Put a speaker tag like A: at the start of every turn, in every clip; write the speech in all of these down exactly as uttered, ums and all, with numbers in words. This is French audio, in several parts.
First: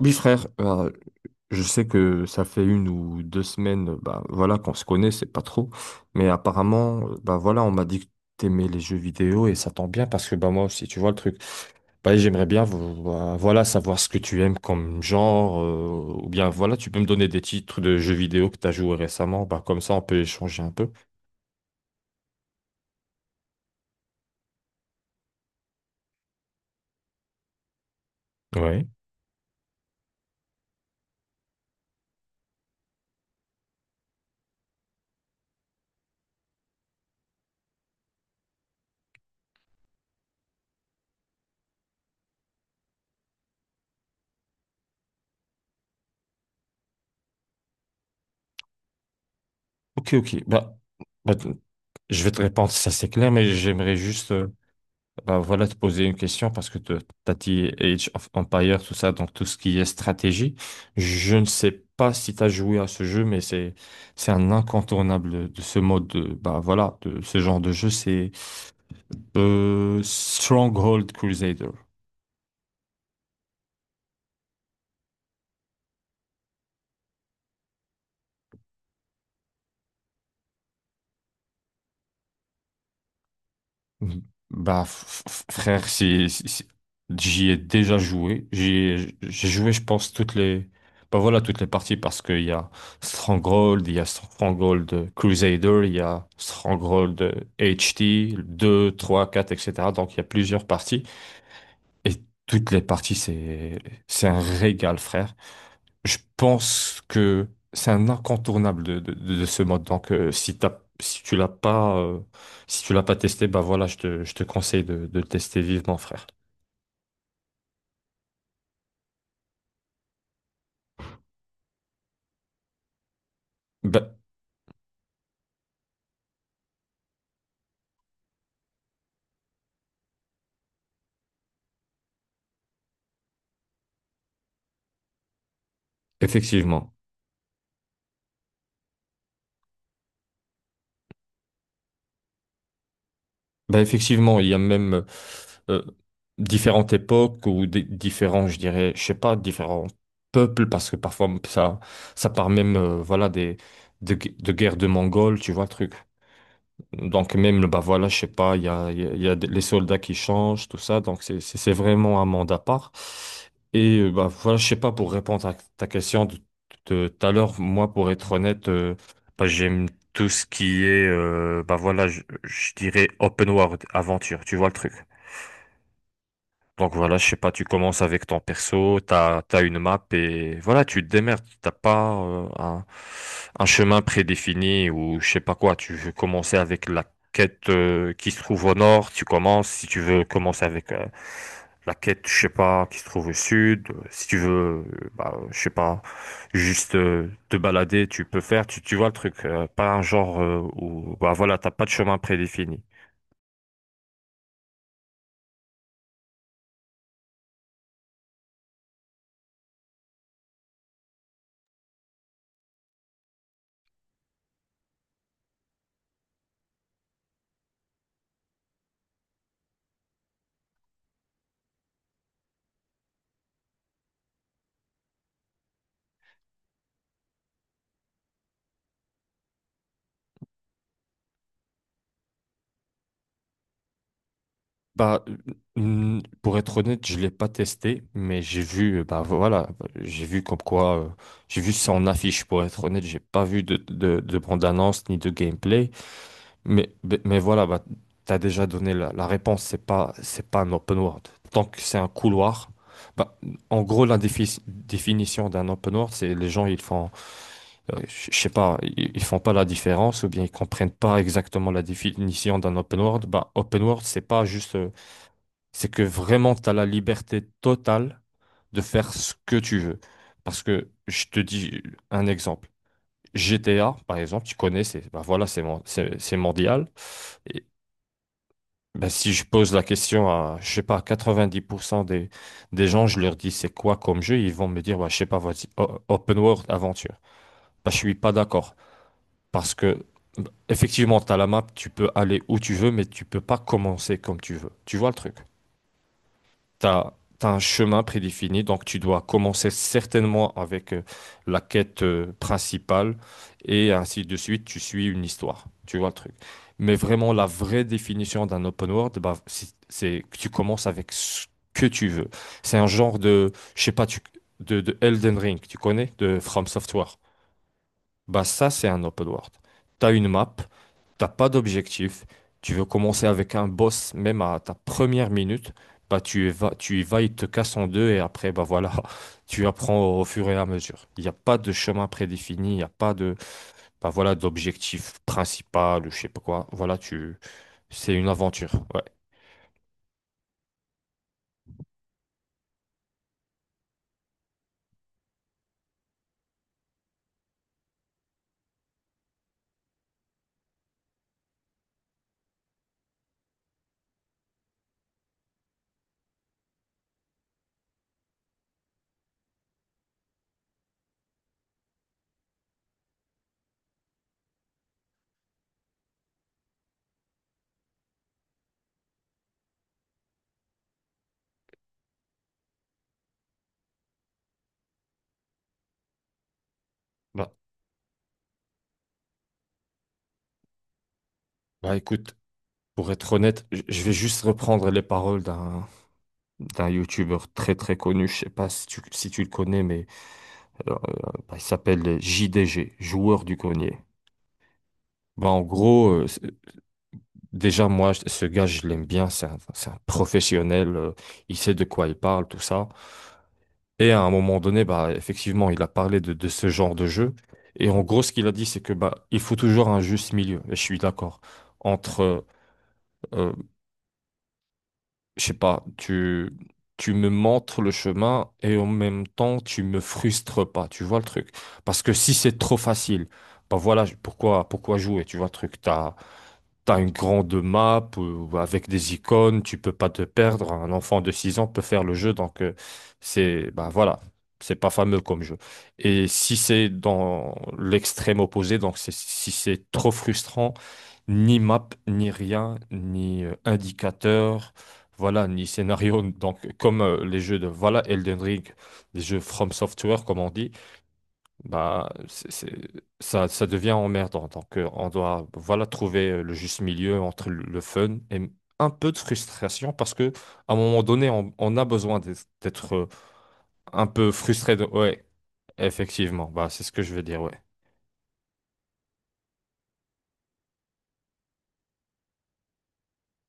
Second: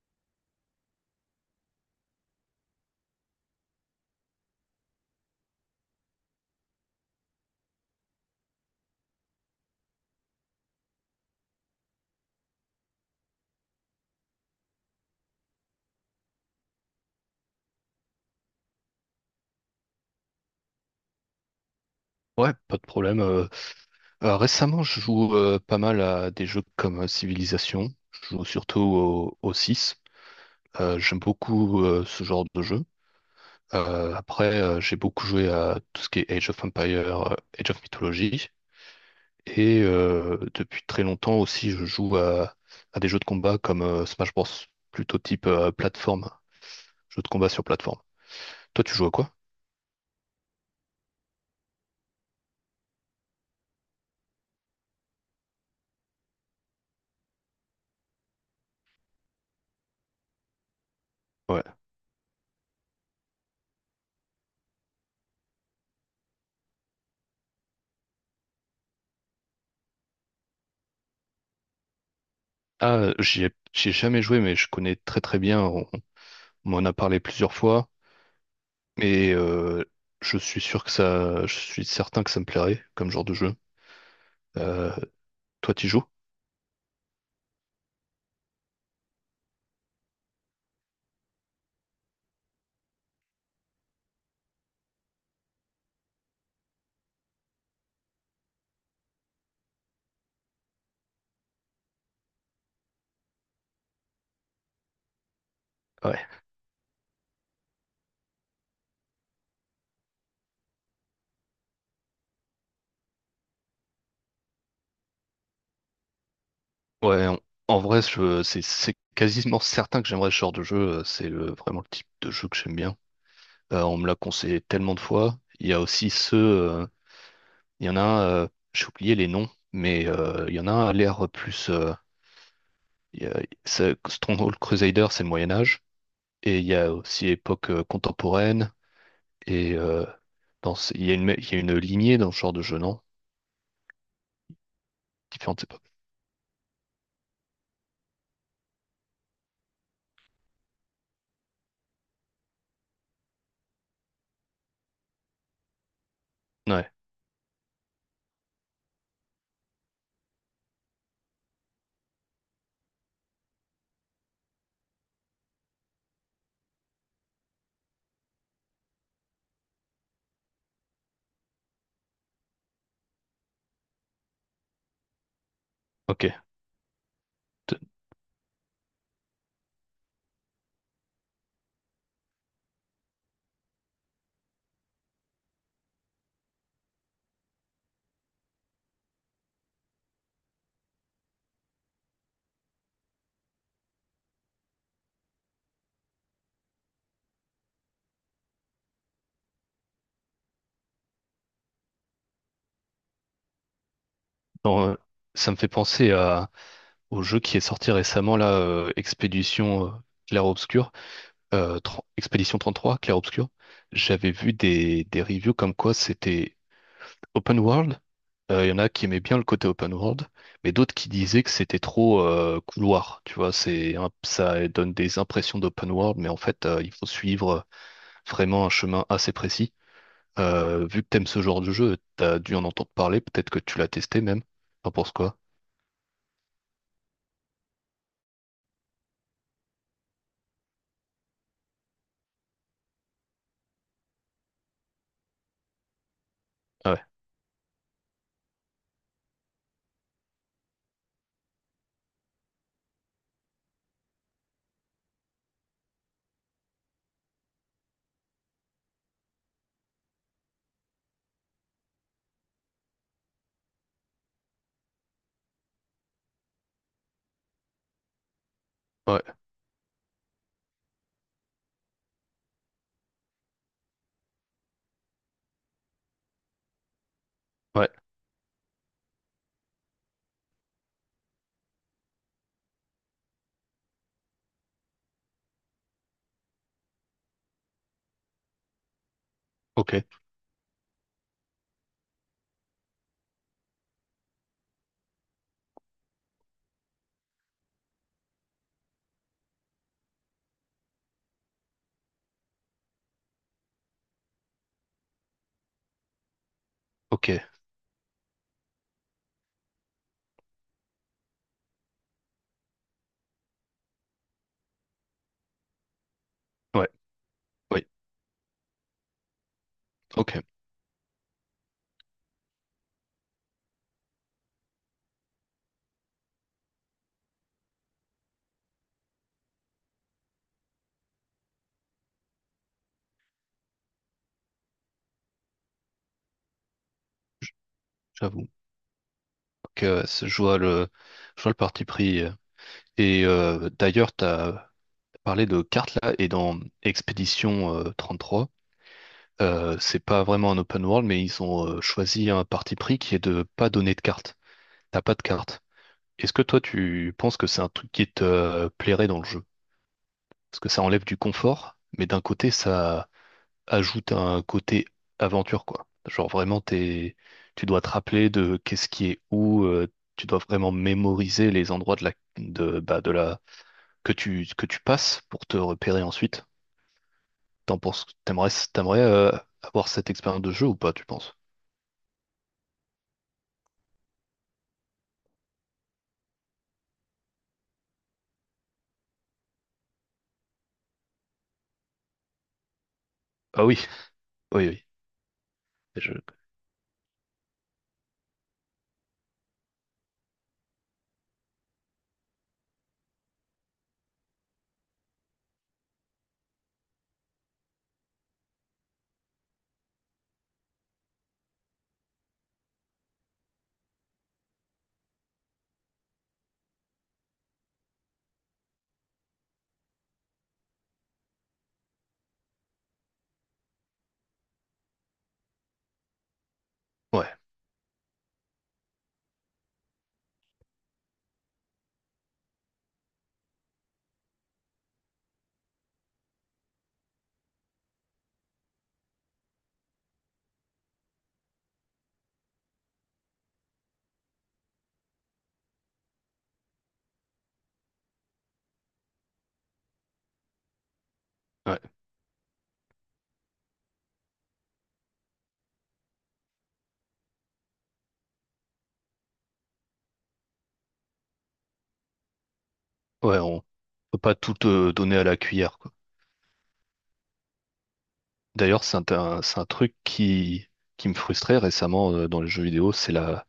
A: Oui, frère, euh, je sais que ça fait une ou deux semaines, euh, bah, voilà, qu'on se connaît, c'est pas trop. Mais apparemment, euh, bah, voilà, on m'a dit que t'aimais les jeux vidéo et ça tombe bien parce que bah, moi aussi, tu vois le truc. Bah, j'aimerais bien vo- vo- voilà, savoir ce que tu aimes comme genre, euh, ou bien voilà, tu peux me donner des titres de jeux vidéo que tu as joué récemment, bah, comme ça on peut échanger un peu.
B: Ouais, pas de problème. Euh, euh, récemment, je joue euh, pas mal à des jeux comme euh, Civilization. Je joue surtout
A: Ouais.
B: au, au six. Euh, j'aime beaucoup euh, ce genre de jeu. Euh, après, euh, j'ai beaucoup joué à tout ce qui est Age of Empire, euh, Age of Mythology. Et euh, depuis très longtemps aussi, je joue à, à des jeux de combat comme euh, Smash Bros. Plutôt type euh, plateforme, jeu de combat sur plateforme. Toi, tu joues à quoi?
A: Ok, ok. Bah, bah, t- je vais te répondre, si ça c'est clair, mais j'aimerais juste, euh, bah voilà, te poser une question parce que tu as dit Age of Empire, tout ça, donc tout ce qui est stratégie. Je ne
B: Ouais.
A: sais pas si tu as joué à ce jeu, mais c'est c'est un incontournable de ce mode de, bah voilà, de ce genre de jeu, c'est euh, Stronghold Crusader.
B: Ah, j'y ai, j'y ai jamais joué, mais je connais très très bien. On, on m'en a parlé plusieurs fois. Et euh, je suis sûr que ça, je suis certain que ça me plairait comme genre de jeu.
A: Bah,
B: Euh,
A: f- f-
B: Toi, t'y
A: frère,
B: joues?
A: c'est, c'est- c'est- j'y ai déjà joué. J'y ai- J'ai joué, je pense, toutes les, bah voilà, toutes les parties parce qu'il y a Stronghold, il y a Stronghold Crusader, il y a Stronghold H T, deux, trois, quatre, et cetera. Donc, il y a plusieurs parties. Et toutes les parties, c'est, c'est un régal, frère. Je
B: Ouais.
A: pense que c'est un incontournable de, de, de ce mode. Donc, euh, si t'as, si tu l'as pas, euh, si tu l'as pas testé, bah voilà, je te, je te conseille de, de le tester vivement, frère.
B: Ouais, en, en vrai, je- c'est c'est quasiment certain que j'aimerais ce genre de jeu. euh, C'est le- vraiment le type de jeu que j'aime bien. Euh, on me
A: Bah,
B: l'a conseillé tellement de fois. Il y a aussi ceux, euh, il y en a un, euh, j'ai oublié les noms, mais euh, il y en a un à l'air plus. Euh, il y a- c'est- Stronghold Crusader, c'est le Moyen Âge, et il y a
A: effectivement.
B: aussi époque euh, contemporaine, et euh, dans ce- il y a une, il y a une lignée dans ce genre de jeu, non?
A: Bah, effectivement, il y a même euh,
B: Différentes
A: euh,
B: époques.
A: différentes époques ou des, différents, je dirais, je sais pas, différents peuples, parce que parfois ça, ça part même, euh, voilà, des, de, gu- de guerres de Mongols, tu vois, le truc.
B: Ouais,
A: Donc même, bah voilà, je sais pas, il y a, il y a il y a des- les soldats qui changent, tout ça. Donc c'est c'est- c'est vraiment un monde à part. Et euh, bah voilà, je sais pas, pour répondre à ta question de de tout à l'heure, moi, pour être honnête, euh, bah, j'aime tout ce qui est, euh, bah voilà, je, je dirais open world, aventure, tu vois le truc.
B: ok.
A: Donc voilà, je sais pas, tu
B: T-
A: commences avec ton perso, t'as, t'as une map et voilà, tu te démerdes. T'as pas euh, un, un chemin prédéfini ou je sais pas quoi. Tu veux commencer avec la quête euh, qui se trouve au nord, tu commences. Si tu veux commencer avec euh, la quête, je sais pas, qui se trouve au sud. euh, Si tu veux, euh, bah, je sais pas, juste euh, te balader, tu peux faire. Tu, tu vois le truc, euh, pas un genre euh, où bah voilà, t'as pas de chemin prédéfini.
B: dans, euh, Ça me fait penser à, au jeu qui est sorti récemment, là, euh, Expédition euh, Clair-Obscur. euh, tr- Expédition trente-trois, Clair Obscur, j'avais vu des, des reviews comme quoi c'était open world. Euh, Il y en a qui aimaient bien le côté open world, mais d'autres qui disaient que c'était trop euh, couloir. Tu vois, c'est un- ça donne des impressions d'open world, mais en fait, euh, il faut suivre vraiment un chemin assez précis. Euh, vu que t'aimes ce genre de jeu, t'as dû en entendre parler, peut-être que tu l'as testé même. T'en penses
A: Bah,
B: quoi?
A: euh, pour être honnête, je l'ai pas testé, mais j'ai vu, euh, bah voilà, j'ai vu comme quoi, euh, j'ai vu ça en affiche. Pour être honnête, j'ai pas vu de, de, de bande-annonce ni de gameplay, mais,
B: Ouais,
A: mais mais voilà, bah, t'as déjà donné la, la réponse. C'est pas, c'est pas un open world. Tant que c'est un couloir, bah, en gros, la défi- définition d'un open world, c'est les gens, ils font, euh, je je sais pas, ils ils font pas la différence ou bien ils comprennent pas exactement la définition d'un open world. Bah, open world, c'est pas juste euh, c'est que vraiment, tu as la liberté totale de faire
B: ouais,
A: ce que tu veux. Parce que je te dis un exemple. G T A, par exemple, tu connais, c'est bah voilà, c'est mon- c'est- c'est mondial. Et
B: ouais,
A: bah, si je pose la question à, je sais pas, quatre-vingt-dix pour cent des, des gens, je leur dis c'est quoi comme jeu, ils vont me dire, bah, je sais pas, vas-y, o- open world, aventure. Bah, je suis pas d'accord. Parce
B: ok,
A: que, bah, effectivement, tu as la map, tu peux aller où tu veux, mais tu peux pas commencer comme tu veux. Tu vois le truc? T'as, t'as un chemin prédéfini, donc tu dois commencer certainement avec euh, la quête euh, principale et ainsi de suite, tu suis une histoire. Tu vois le truc. Mais
B: ok,
A: vraiment, la vraie définition d'un open world, bah, c'est c'est que tu commences avec ce que tu veux. C'est un genre de, je sais pas, tu, de, de Elden Ring, tu connais, de From
B: ouais,
A: Software.
B: oui,
A: Bah ça, c'est un open world. T'as une
B: ok,
A: map, t'as pas d'objectif, tu veux commencer avec un boss même à ta première minute, bah tu y vas, tu y vas, il te casse en deux et après, bah voilà, tu apprends au fur et à mesure. Il n'y a pas de chemin prédéfini, il n'y a pas de, bah voilà, d'objectif principal ou je sais pas quoi. Voilà, tu, c'est une
B: j'avoue.
A: aventure. Ouais.
B: Donc, euh, c'est- je vois le, je vois le parti pris. euh, Et euh, d'ailleurs, tu as parlé de cartes là, et dans Expédition euh, trois euh, c'est pas vraiment un open world, mais ils ont euh, choisi un parti pris qui est de pas donner de cartes. T'as pas de cartes. Est-ce que toi, tu penses que c'est un truc qui te euh, plairait dans le jeu? Parce que ça enlève du confort, mais d'un côté, ça ajoute un côté aventure, quoi. Genre vraiment, t'es... tu dois te rappeler de qu'est-ce qui est où, euh, tu dois vraiment mémoriser les endroits de la, de, bah, de la que tu, que tu passes pour te repérer ensuite?
A: Bah,
B: T'en penses, t'aimerais, t'aimerais euh, avoir cette expérience de jeu ou pas, tu penses?
A: bah écoute, pour être honnête, j- je vais juste reprendre les paroles d'un d'un YouTuber très très connu, je sais pas si tu, si tu le connais, mais Euh, bah, il s'appelle J D G, joueur du
B: Ah oui,
A: grenier.
B: oui, oui.
A: Bah, en gros,
B: Je-
A: euh, c'est- déjà, moi, je- ce gars, je l'aime bien. C'est un, c'est un professionnel. euh, il sait de quoi il parle, tout ça. Et à un moment donné, bah, effectivement, il a parlé de, de ce genre de jeu. Et en gros, ce qu'il a dit, c'est que bah, il faut toujours un juste milieu. Et je suis d'accord. Entre euh, je sais pas, tu, tu me montres le chemin et en même temps, tu me frustres pas, tu vois le truc. Parce que si c'est trop facile, bah voilà, je- pourquoi, pourquoi jouer, tu vois le truc. T'as, T'as une
B: Ouais,
A: grande map euh, avec des icônes, tu peux pas te perdre. Un enfant de six ans peut faire le jeu, donc euh, c'est bah voilà, c'est pas fameux comme jeu. Et si c'est dans l'extrême opposé, donc c'est- si c'est trop frustrant, ni map, ni rien, ni euh, indicateur, voilà, ni scénario. Donc comme euh, les jeux de voilà Elden Ring, les jeux From Software comme on dit,
B: ouais,
A: bah, c'est, c'est- ça, ça devient emmerdant. Donc, euh, on doit voilà, trouver euh, le juste milieu entre le le fun et m- un peu de frustration parce que à un moment donné, on, on a besoin d'être d'être, euh,
B: ouais, on
A: un
B: peut
A: peu
B: pas tout
A: frustré. De...
B: euh, donner à
A: Ouais,
B: la cuillère, quoi.
A: effectivement. Bah, c'est ce que je veux dire. Ouais,
B: D'ailleurs, c'est un, un- c'est un truc qui, qui me frustrait récemment euh, dans les jeux vidéo, c'est la,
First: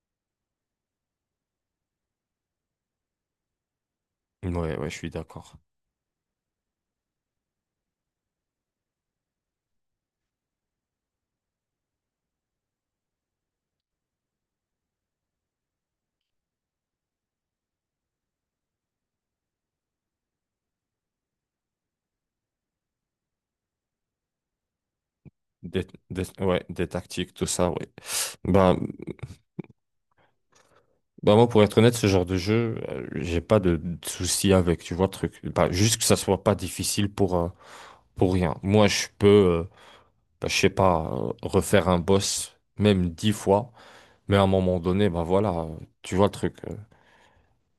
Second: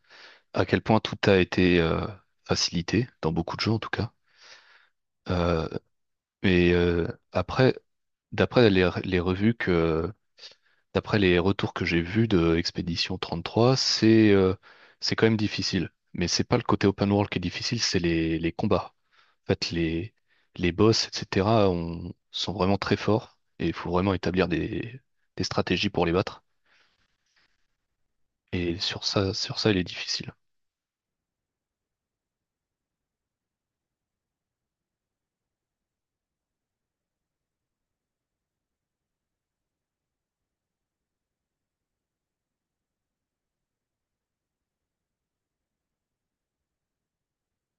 B: à quel point tout a été euh, facilité, dans beaucoup de jeux en tout cas.
A: ouais, ouais, je suis d'accord.
B: Euh, mais euh, après, d'après les, les revues que, d'après les retours que j'ai vus de Expédition trente-trois, c'est euh, c'est quand même difficile. Mais c'est pas le côté open world qui est difficile, c'est les, les combats. En fait, les, les boss, et cetera, on, sont vraiment très forts et il faut vraiment établir des, des
A: Des,
B: stratégies pour les
A: des-
B: battre.
A: ouais, des tactiques, tout ça. Ouais. Bah,
B: Et sur ça, sur ça, il est difficile.
A: bah, moi, pour être honnête, ce genre de jeu, euh, j'ai pas de, de soucis avec, tu vois, le truc. Bah, juste que ça soit pas difficile pour, euh, pour rien. Moi, je peux, euh, bah, je sais pas, euh, refaire un boss, même dix fois, mais à un moment donné, bah voilà, euh, tu vois le truc. euh,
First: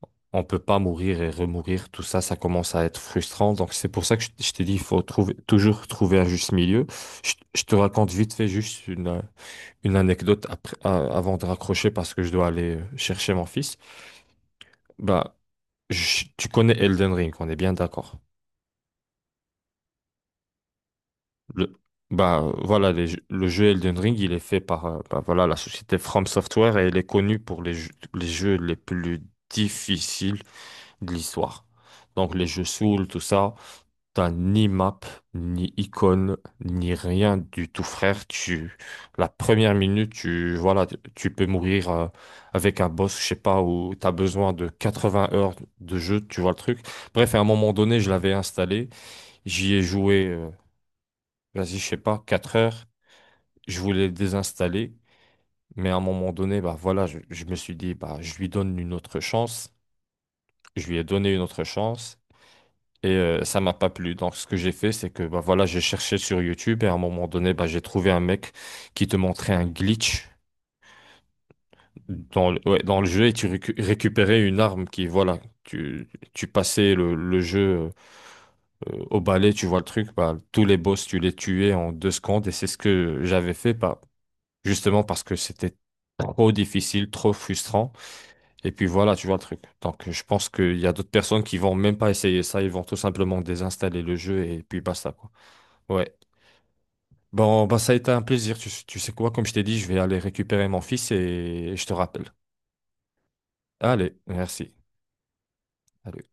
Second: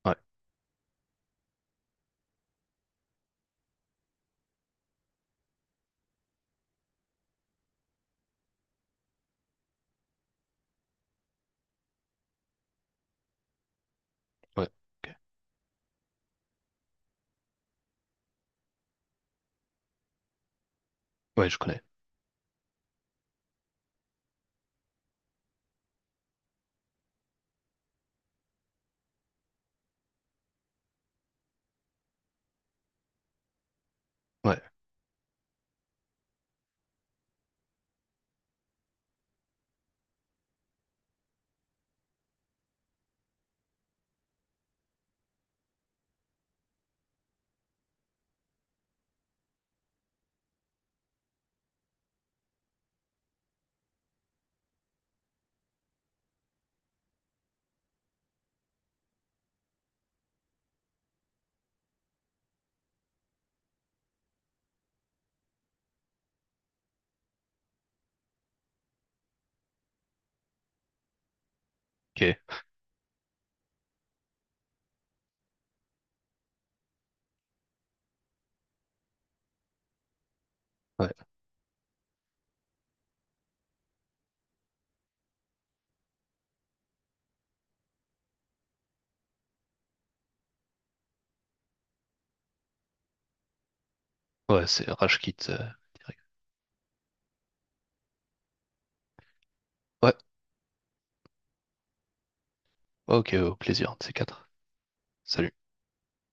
B: Ouais,
A: On peut pas mourir et remourir, tout ça, ça commence à être frustrant. Donc c'est pour ça que je, je t'ai dit, il faut trouver, toujours trouver un juste milieu. Je, je te raconte vite fait juste une, euh, une anecdote après, euh, avant de raccrocher parce que je dois aller euh, chercher mon fils.
B: ouais, ok.
A: Bah, je- tu connais Elden Ring, on est bien d'accord.
B: Ouais, je
A: Le,
B: connais.
A: bah, euh, voilà, les jeux- le jeu Elden Ring, il est fait par euh, bah, voilà, la société From Software et elle est connue pour les jeux, les jeux les plus difficiles de l'histoire. Donc les jeux Souls, tout ça, t'as
B: Ouais,
A: ni map, ni icône, ni rien du tout, frère. Tu, la première minute, tu, voilà, tu tu peux mourir euh, avec un boss, je sais pas, où t'as besoin de quatre-vingts heures de jeu, tu vois le truc. Bref, à un moment donné, je l'avais installé, j'y ai joué, euh, vas-y, je sais pas, quatre heures je voulais le désinstaller, mais à un moment donné, bah voilà, je, je me suis dit, bah je lui donne une autre chance. Je lui ai donné une autre chance et euh, ça m'a pas plu. Donc ce que j'ai fait, c'est que bah voilà, j'ai cherché sur YouTube et à un moment donné, bah j'ai trouvé un mec qui te montrait un glitch dans
B: ok.
A: le, ouais, dans le jeu et tu récu- récupérais une arme qui, voilà, tu, tu passais le, le jeu euh, au balai, tu vois le truc, bah tous les boss,
B: Ouais,
A: tu les tuais en deux secondes et c'est ce que j'avais fait. Bah, justement parce que c'était trop difficile, trop frustrant. Et puis voilà, tu vois le truc. Donc je pense qu'il y a d'autres personnes qui vont même pas essayer ça, ils vont tout simplement désinstaller le jeu et
B: ouais,
A: puis
B: c'est
A: basta, quoi.
B: Rashkit. Euh,
A: Ouais.
B: direct.
A: Bon, bah ça a été un plaisir. Tu, tu sais quoi, comme je t'ai dit, je vais
B: Ouais,
A: aller récupérer mon fils et je te rappelle.
B: ok, au plaisir, de ces
A: Allez,
B: quatre.
A: merci.
B: Salut.
A: Allez.